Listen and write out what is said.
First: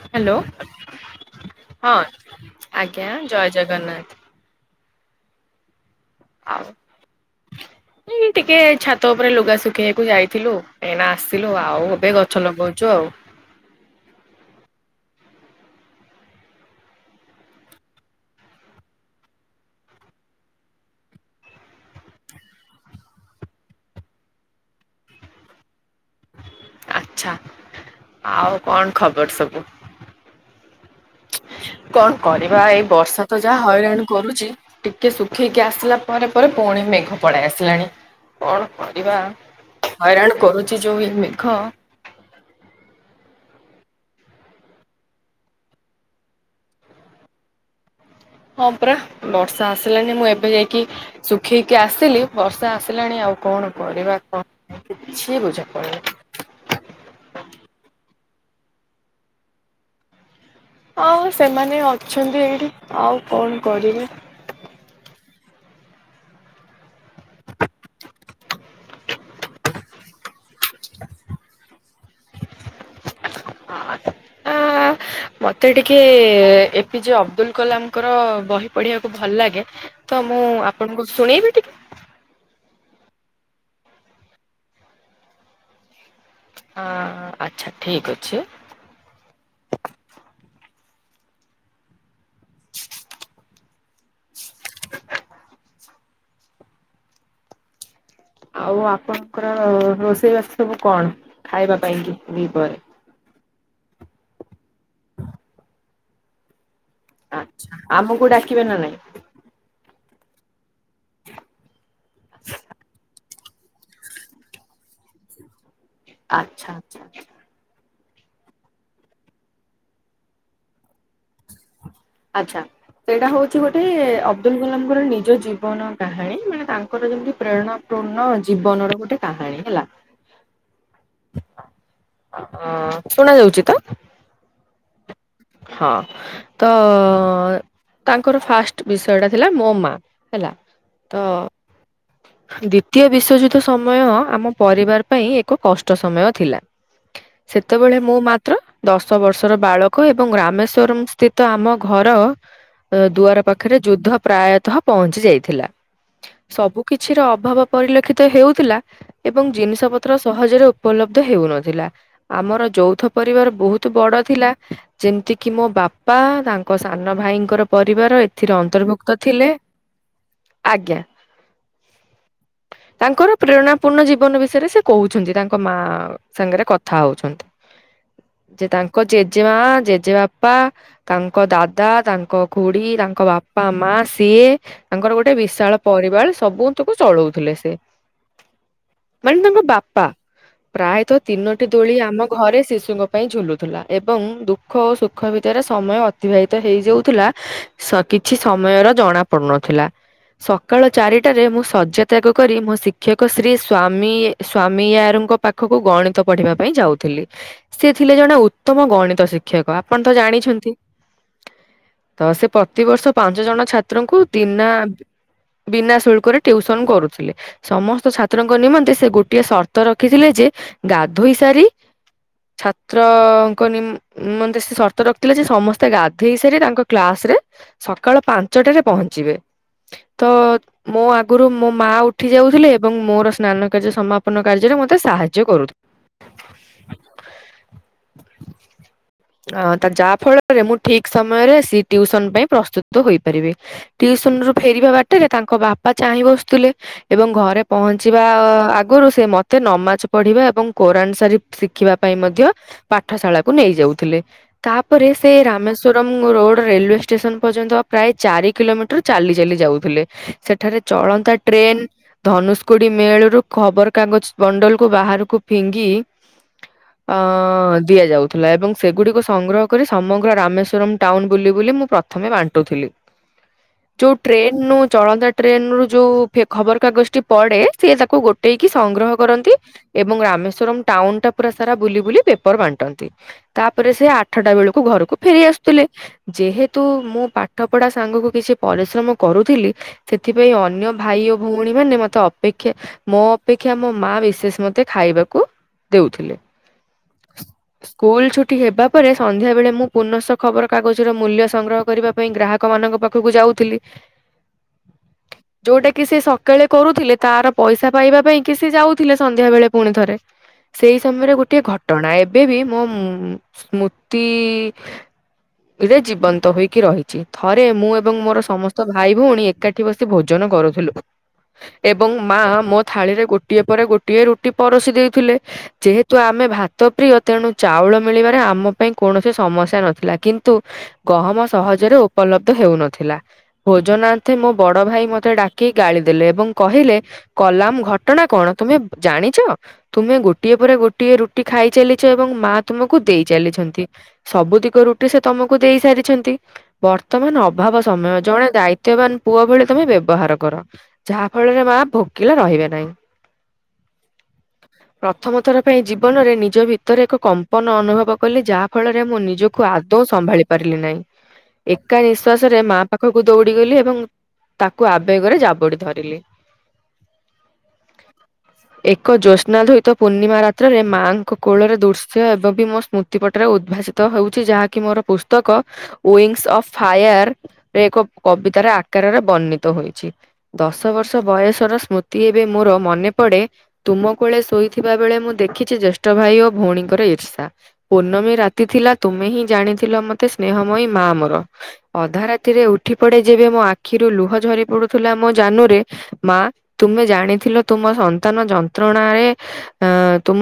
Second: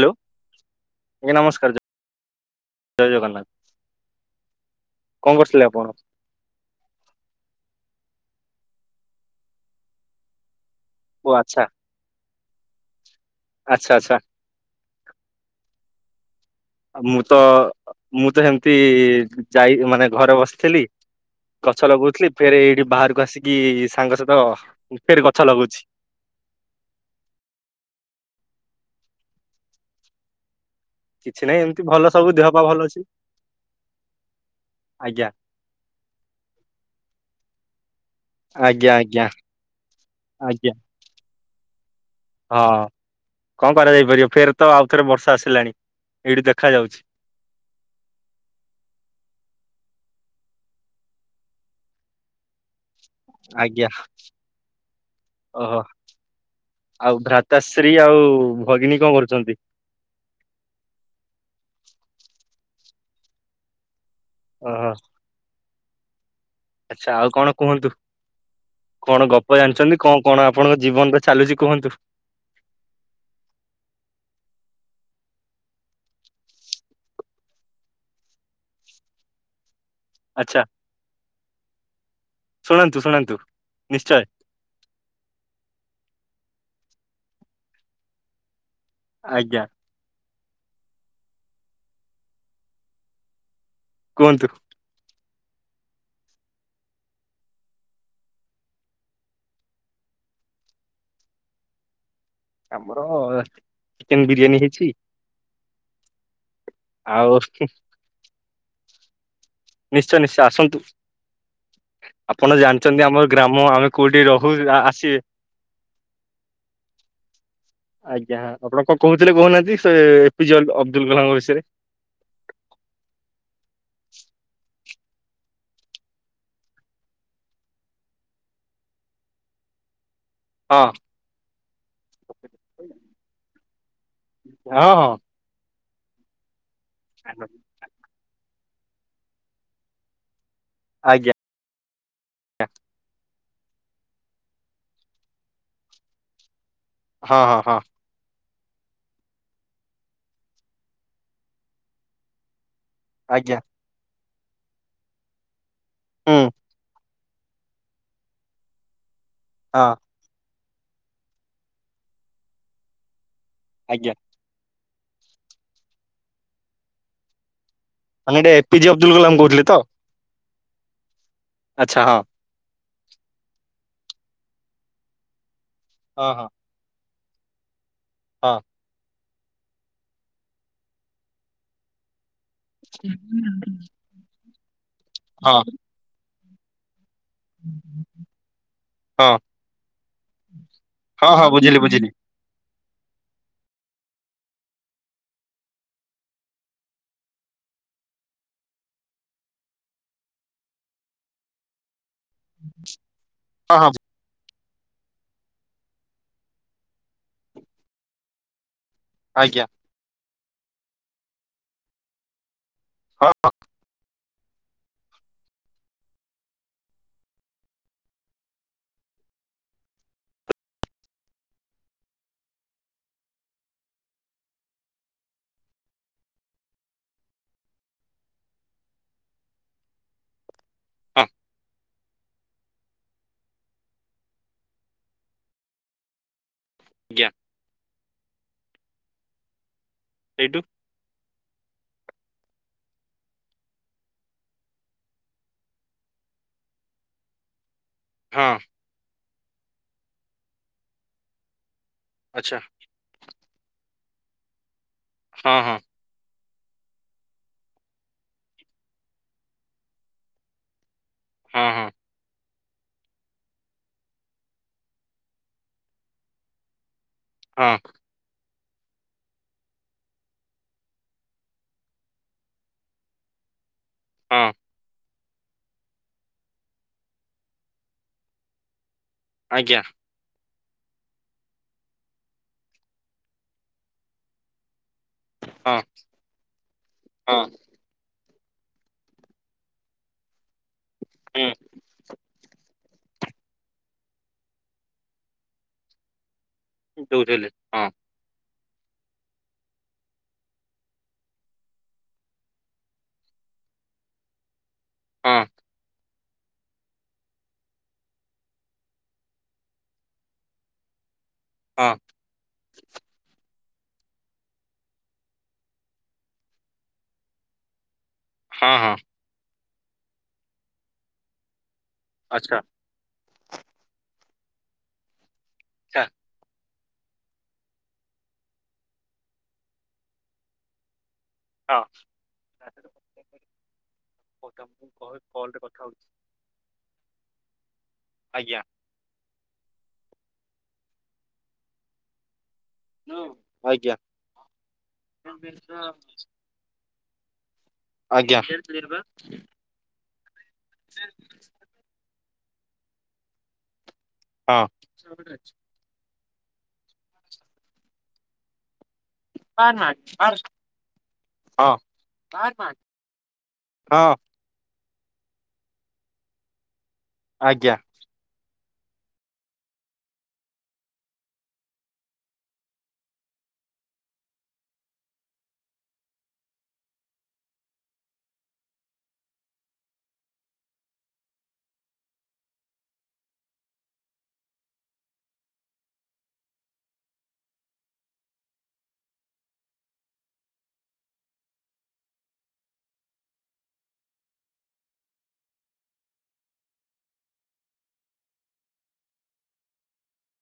Hello, ଆଜ୍ଞା ନମସ୍କାର ହଁ ଆଜ୍ଞା ଜୟ ଜଗନ୍ନାଥ। କଣ କରିଥିଲେ ଆପଣ? ଆଉ ଏ ଟିକେ ଛାତ ଉପରେ ଲୁଗା ଶୁଖେଇଆକୁ ଯାଇଥିଲୁ। ଏଇନା ଓ ଆସିଲୁ, ଆଚ୍ଛା ଆଉ ଏବେ ଗଛ ଲଗଉଛୁ ଆଉ। ଆଚ୍ଛା, ଆଚ୍ଛ। ଆଉ ମୁଁ ତ, ମୁଁ ତ ସେମିତି ଯାଇ ମାନେ ଘରେ ବସିଥିଲି। ଗଛ ଲଗଉଥିଲି, ଫେରେ ଏଇଠି ବାହାରକୁ ଆସିକି ସାଙ୍ଗ ସହିତ ଫେର ଗଛ ଲଗଉଛି। ଆଚ୍ଛା, ଆଉ କଣ ଖବର ସବୁ? କିଛି ନାହିଁ ଏମିତି ଭଲ କଣ ସବୁ ଦେହ ପା କରିବା ଭଲ ଏଇ ଅଛି ବର୍ଷା ତ ଯାହା ହଇରାଣ କରୁଛି। ଟିକେ ଆଜ୍ଞା ଶୁଖେଇକି ଆସିଲା ପରେ ପରେ ପୁଣି ମେଘ ପଳେଇ ଆସିଲାଣି। କଣ ଆଜ୍ଞା କରିବା? ଆଜ୍ଞା ହଇରାଣ ଆଜ୍ଞା କରୁଛି ଯୋଉ ଏ ମେଘ। ହଁ କଣ କରାଯାଇପାରିବ ଫେର ତ ଆଉ ଥରେ ବର୍ଷା ଆସିଲାଣି, ଏଇଠୁ ଦେଖା ଯାଉଛି। ହଁ ପରା ବର୍ଷା ଆସିଲାନି, ମୁଁ ଏବେ ଯାଇକି ଶୁଖେଇକି ଆସିଲି। ବର୍ଷା ଆସିଲାଣି ଆଉ କଣ ଆଜ୍ଞା କରିବା କଣ କିଛି ବୁଝା ଓହୋ। ପଡୁନି। ଆଉ ଭ୍ରାତାଶ୍ରୀ ଆଉ ଭଗିନୀ କଣ କରୁଚନ୍ତି? ଆଉ ସେମାନେ ଅଛନ୍ତି ଏଇଠି ଆଉ କଣ କରିବେ। ଓ ହୋ। ଆଚ୍ଛା ଆଉ କଣ କୁହନ୍ତୁ? କଣ ଗପ ଜାଣିଛନ୍ତି କଣ କଣ ଆପଣଙ୍କ ଜୀବନ ରେ ଚାଲୁଛି କୁହନ୍ତୁ? ଆଁ ମତେ ଟିକେ ଏ ପି ଜେ ଅବଦୁଲ କଲାମଙ୍କର ବହି ପଢିବାକୁ ଭଲ ଲାଗେ। ତ ମୁଁ ଆଚ୍ଛା ଆପଣଙ୍କୁ ଶୁଣେଇବି ଟିକେ? ଶୁଣନ୍ତୁ ଶୁଣନ୍ତୁ ନିଶ୍ଚୟ। ଅ ଆଚ୍ଛା ଠିକ ଅଛି। ଆଜ୍ଞା। କୁହନ୍ତୁ। ଆଉ ଆପଣଙ୍କର ରୋଷେଇବାସ ସବୁ କଣ ଖାଇବା ପାଇଁ କି ଦି ପରେ? ହଁ ଚିକେନ ବିରିୟାନୀ ହେଇଛି। ଆଉ ଆଚ୍ଛା ଆମକୁ ଡାକିବେ ନା ନାଇଁ? ନିଶ୍ଚୟ ନିଶ୍ଚୟ ଆସନ୍ତୁ ଆପଣ ଜାଣିଛନ୍ତି ଆମର ଗ୍ରାମ ଆମେ କୋଉଠି ରହୁ ଆସିବେ। ଆଚ୍ଛା ଆଚ୍ଛା ଛା। ଆଜ୍ଞା ହଁ ଆପଣ କଣ କହୁଥିଲେ କହୁନାହାନ୍ତି ସେ ଏପି ଜେ ଅବଦୁଲ କଲାମଙ୍କ ବିଷୟରେ। ଆଛା ସେଇଟା ହଉଛି ଗୋଟେ ଅବଦୁଲ କଲାମଙ୍କର ନିଜ ଜୀବନ କାହାଣୀ ମାନେ ତାଙ୍କର ଯେମିତି ପ୍ରେରଣା ସମ୍ ପୂର୍ଣ୍ଣ ଜୀବନ ର ଗୋଟେ କାହାଣୀ ହେଲା। ହଁ ହ ଶୁଣା ଯାଉଛି ତ? ହଁ ହଁ ହଁ ତ ତାଙ୍କର ଫାଷ୍ଟ ବିଷୟ ଟା ଥିଲା ମୋ ମା ହେଲା ତ ଆଜ୍ଞା ଦ୍ଵିତୀୟ ବିଶ୍ଵଯୁଦ୍ଧ ସମୟ ଆମ ପରିବାର ପାଇଁ ଏକ କଷ୍ଟ ସମୟ ଥିଲା। ହଁ ହଁ ହଁ ସେତେବେଳେ ମୁଁ ମାତ୍ର ଦଶ ବର୍ଷର ବାଳକ ଏବଂ ର୍ରାମେଶ୍ଵରମ୍ ସ୍ଥିତ ଆମ ଘର ଦୁଆର ଆଜ୍ଞା ପାଖରେ ଯୁଦ୍ଧ ପ୍ରାୟତଃ ପହଞ୍ଚି ଯାଇଥିଲା। ହୁଁ ସବୁ କିଛି ପଛିର ଅଭାବ ପରିଲକ୍ଷିତ ହେଉଥିଲା ଏବଂ ହଁ ଜିନିଷ ପତ୍ର ସହଜରେ ଉପଲବ୍ଧ ହେଉନଥିଲା ଆମର ଯୌଥ ପରିବାର ବହୁତ ଆଜ୍ଞା। ବଡ ଥିଲା। ଯେମିତି କିି ମୋ ବାପା ତାଙ୍କ ସାନ ଭାଇଙ୍କର ପରିବାର ମାନେ ଏଟେ ଏଥିରେ ଏପିଜେ ଅବଦୁଲ ଅନ୍ତର୍ଭୁକ୍ତ କଲାମ ଥିଲେ କହୁଥିଲେ ତ ଆଜ୍ଞା। ଆଚ୍ଛା ହଁ। ତାଙ୍କର ପ୍ରେରଣା ପୂର୍ଣ୍ଣ ଜୀବନ ବିଷୟରେ ସେ କହୁଛନ୍ତି ତାଙ୍କ ମା ହଁ ହଁ ସାଙ୍ଗରେ କ କଥା ହଉଛନ୍ତି। ହଁ ଯେ ତାଙ୍କ ଜେଜେମା ଜେଜେବାପା ତାଙ୍କ ଦାଦା ତାଙ୍କ ଘୁଡି ତାଙ୍କ ବାପା ମା ସା ସିଏ ତାଙ୍କର ଗୋଟେ ହଁ ବିଶାଳ ପରିବାର ସବୁ ତାକୁ ଚଳଉଥିଲେ ସେ। ହଁ ମାନେ ତାଙ୍କ ବାପା ପ୍ରାୟତଃ ହଁ ହଁ ତିନୋଟି ବୁଝିଲି ଦୋଳି ବୁଝିଲି ଆମ ଘରେ ଶିଶୁଙ୍କ ପାଇଁ ଝୁଲୁଥିଲା ଏବଂ ଦୁଃ ଦୁଃଖ ଓ ସୁଖ ଭିତରେ ସମୟ ଅତିବାହିତ ହେଇଯାଉଥିଲା। କିଛି ସମୟର ଜଣା ପଡୁନଥିଲା ସକାଳ ଚାରିଟାରେ ମୁଁ ସଯ ତ୍ୟାଗ କରି ମୋ ଶିକ୍ଷକ ଶ୍ରୀ ହଁ ହଁ ସ୍ଵାମୀ‌ ସ୍ଵାମୀୟାରୁଙ୍କ ପାଖକୁ ଗଣିତ ପଢିବା ପାଇଁ ଯାଉଥିଲି। ସେ ଥିଲେ ଜଣେ ଉତ୍ତମ ଗଣିତ‌ ଆଜ୍ଞା ଶିକ୍ଷକ ଆପଣ ତ ଜାଣିଛନ୍ତି ତ ସେ ପ୍ରତିବର୍ଷ ହଁ ପାଞ୍ଚ ଜଣ ଛାତ୍ରଙ୍କୁ ବିନା ବିନା ଶୁଳ୍କରେ ଟିଉସନ କରୁଥିଲେ। ସମସ୍ତ ଛାତ୍ରଙ୍କ ନିମନ୍ତେ ସେ ଗୋଟିଏ ସର୍ତ୍ତ ରଖିଥିଲେ ଯେ ଗାଧୋଇ ସାରି ଛାତ୍ରଙ୍କ ନିମ ମନ୍ତେ ସର୍ତ୍ତ ରଖିଥିଲେ ଯେ ସମସ୍ତେ ଗାଧେଇ ସାରି ତାଙ୍କ କ୍ଲାସ ରେ ସକାଳ ପାଞ୍ଚଟାରେ ପହଞ୍ଚିବେ ତ ମୋ ହଁ ଆଗରୁ ମୋ ମା ଉଠି ଯାଉଥିଲେ ଏବଂ ମୋର ସ୍ନାନ କାର୍ଯ୍ୟ ସମାପନ କାର୍ଯ୍ୟରେ ମତେ ସାହାଯ୍ୟ କରୁଥି ଆଜ୍ଞା। ଅ ତ ଯାହା ଏଇଠୁ ଫଳରେ ମୁଁ ଠିକ ସମୟରେ ସେ ଟ୍ୟୁସନ ପାଇଁ ପ୍ରସ୍ତୁତ ହୋଇପାରିବି। ଟିଉସନ ରୁ ଫେରିବା ବାଟରେ ତାଙ୍କ ବାପା ଚାହିଁ ବଶୁ ଥିଲେ ଏବଂ ଘରେ ପହଞ୍ଚିବା ହଁ ଆଗରୁ ସେ ମତେ ନମାଜ ପଢ଼ିବା ଏବଂ କୋରାନ୍ ସାରି ଶିଖିବା ପାଇଁ ମଧ୍ୟ ଆଚ୍ଛା ପାଠଶାଳାକୁ ନେଇ ଯାଉଥିଲେ ତାପରେ ସେ ହଁ ହଁ ରାମେଶ୍ୱର ମ୍ ରୋଡ ରେଲୱେ ଷ୍ଟେସନ ପର୍ଯ୍ୟନ୍ତ ପ୍ରାୟ ଚାରି କିଲୋମିଟର ଚାଲି ଚାଲି ଯାଉଥିଲେ। ସେଠାରେ ଚଳନ୍ତା ହଁ ଟ୍ରେନ ହଁ ଧନୁଷ କୋଡ଼ି ମେଳରୁୁ ଖବରକାଗଜ ବଣ୍ଡଲକୁୁ ବାହାରକୁ ଫିଙ୍ଗି ହଁ ଅଁ ଦିଆଯାଉଥିଲା ଏବଂ ସେଗୁଡିକୁ ସଂଗ୍ରହ କରି ସମଗ୍ର ରାମେଶ୍ୱରମ ଟାଉନ ବୁଲି ବୁଲି ମୁଁ ପ୍ରଥମେ ବାଣ୍ଟୁଥିଲି। [inaudible] ଯୋଉ ହଁ ଟ୍ରେନ ରୁ ଚଳନ୍ତା ଟ୍ରେନ ରୁ ଯୋଉ ଫେ ଖବରକାଗଜ ଟି ପଡେ ସିଏ ତାକୁ ଗୋ ଟେଇକି ସଂଗ୍ରହ କରନ୍ତି ଆଜ୍ଞା ଏ ଏବଂ ରାମେଶ୍ଵର ଟାଉନ ଟା ପୁରା ସାରା ବୁଲି ବୁଲି ପେପର ବାଣ୍ଟନ୍ତି। ତାପରେ ସେ ଆଠଟା ବେଳକୁ ଘରୁ କୁ ଫେରି ହଁ ଆସୁଥିଲେ ଯେହେତୁ ମୁଁ ହଁ ପାଠ ପଢା ସାଙ୍ଗକୁ କିଛି ପରିଶ୍ରମ କରୁଥିଲି ସେଥିପାଇଁ ଅନ୍ୟ ଭାଇ ଓ ଭଉଣୀ ମାନେ ମତେ ଅପେକ୍ଷା ମୋ ଅପେକ୍ଷା ମୋ ମା ବିଶେଷ ମତେ ଖାଇବାକୁ ଦେଉଥିଲେ। ଦୋଉଥିଲେ ହଁ। କୁଲ୍ ଛୁ ଟୀ ହେବା ପରେ ସନ୍ଧ୍ୟାବେଳେ ମୁଁ ପୁନଃଶ ଖବରକାଗଜର ମୂଲ୍ୟ ସଂଗ୍ରହ କରିବା ପାଇଁ ଗ୍ରାହକମାନଙ୍କ ପାଖକୁ ଯାଉଥିଲି। ହଁ ଯୋଉଟା କି ସେ ସ ଳେ କରୁଥିଲେ ତାର ପଇସା ପାଇବା ପାଇଁ କି ସେ ଯାଉଥିଲେ ସନ୍ଧ୍ୟା ବେଳେ ପୁଣି ଥରେ। ସେଇ ସମୟରେ ଗୋଟିଏ ହଁ ଘଟଣା ଏବେ ବି ମୋ ମ ସ୍ମୃତି ରେ ଜୀବନ୍ତ ହୋଇକି ରହିଛି ଥରେ ମୁଁ ଏବଂ ମୋର ସ ହଁ ସମସ୍ତ ହଁ ଭାଇ ଭଉଣୀ ଏକାଠି ବସି ଭୋଜନ କରୁଥିଲୁ ଏବଂ ମା ଆଚ୍ଛା ମୋ ଥାଳିରେ ଗୋଟିଏ ପରେ ଗୋଟିଏ ରୁଟି ପରଷି ଦେଇଉଥିଲେ ଆଚ୍ଛା ଯେହେତୁ ଆମେ ଭା ତ ପ୍ରିୟ ତେଣୁ ଚାଉଳ ମିଳିବାରେ ଆମ ପାଇଁ କୌଣସି ସମସ୍ୟା ନଥିଲା କିନ୍ତୁ ଗହମ ହଁ। ସହଜରେ ଉପଲବ୍ଧ ହେଉନଥିଲା। ଭୋଜନାଥେଁ ହଉ ମୋ ତ ବଡ ମୁଁ ଭାଇ କହ ମତେ କଲରେ ଡାକି କଥା ଗାଳି ହଉଛି ଦେଲେ ଏବଂ କହିଲେ କଲାମ ଘଟଣା କଣ ଆଜ୍ଞା ତୁମେ ଜାଣିଚ ତୁମେ ଗୋଟିଏ ପରେ ଗୋଟିଏ ରୁଟି ଖାଇ ଚାଲିଛ ଏବଂ ମା ତୁମକୁ ଦେଇ ଚାଲିଛନ୍ତି ଆଜ୍ଞା। ସବୁ ଦିଗ ରୁଟି ସେ ତମକୁ ଦେଇ ସାରିଛନ୍ତି। ବର୍ତ୍ତମାନ ଅଭାବ ସମୟ ଆଜ୍ଞା ଜଣେ ହଁ। ଦାୟିତ୍ୱବାନ ପୁଅ ଭଳି ତମେ ବ୍ୟବହାର କର ଯାହା ଫଳରେ ମା ଭୋକିଲା ରହିବେ ନାହିଁ। ପ୍ରଥମ ଥର ପାଇଁ ଜୀବନରେ ନିଜ ଭିତରେ ଏକ କମ୍ପନ ଅନୁଭବ କଲେ ଯାହା ଫଳରେ ମୁଁ ନିଜକୁ ଆଦୌ ସମ୍ଭାଳି ପାରିଲି ନାହିଁ। ହଁ ଏକା ନିଶ୍ଵାସରେ ମା ପାଖକୁ ଦୌଡିଗଲି ଏବଂ ତାକୁ ଆବେଗରେ ଜାବୁଡ଼ି ଧରିଲି। ଆଜ୍ଞା। ଏକ ଜ୍ୟୋତ୍ସ୍ନାଧୋଇତ ପୂର୍ଣ୍ଣିମା ରାତ୍ରରେ ମାଆଙ୍କ କୋଳରେ ଦୁର୍ଶ୍ ସେ ଏବେ ବି ମୋ ସ୍ମୃତି ପଟରେ ଉଦ୍ଭାସିତ ହେଉଛି ଯାହାକି ମୋର ପୁସ୍ତକ ଉଇଙ୍ଗସ୍ ଅଫ୍ ଫାୟାର୍ ରେ ଏକ କବିତାର ଆକାରରେ ବର୍ଣ୍ଣିତ ହୋଇଛି। ଦଶ ବର୍ଷ ବୟସର ସ୍ମୃତି ଏବେ ମୋର ମନେ ପଡ଼େ। ତୁମ କୋଳେ ଶୋଇଥିବା ବେଳେ ମୁଁ ଦେଖିଛି ଜ୍ୟେଷ୍ଠ ଭାଇ ଓ ଭଉଣୀଙ୍କୁ। ର ଇର୍ଷା ପୂର୍ଣ୍ଣମୀ ରାତି ଥିଲା ତୁମେ ହିଁ ଜାଣିଥିଲ ମତେ ସ୍ନେହମୟୀ ମା ମୋର। ଅଧା ରାତିରେ ଉଠି ପଡ଼େ ଯେବେ ମୋ ଆଖିରୁ ଲୁହ ଝରି ପଡ଼ୁଥିଲା ମୋ ଜାନୁରେ ମା ତୁମେ ଜାଣିଥିଲ ତୁମ ସନ୍ତାନ ଯନ୍ତ୍ରଣାରେ ଏ ତୁମ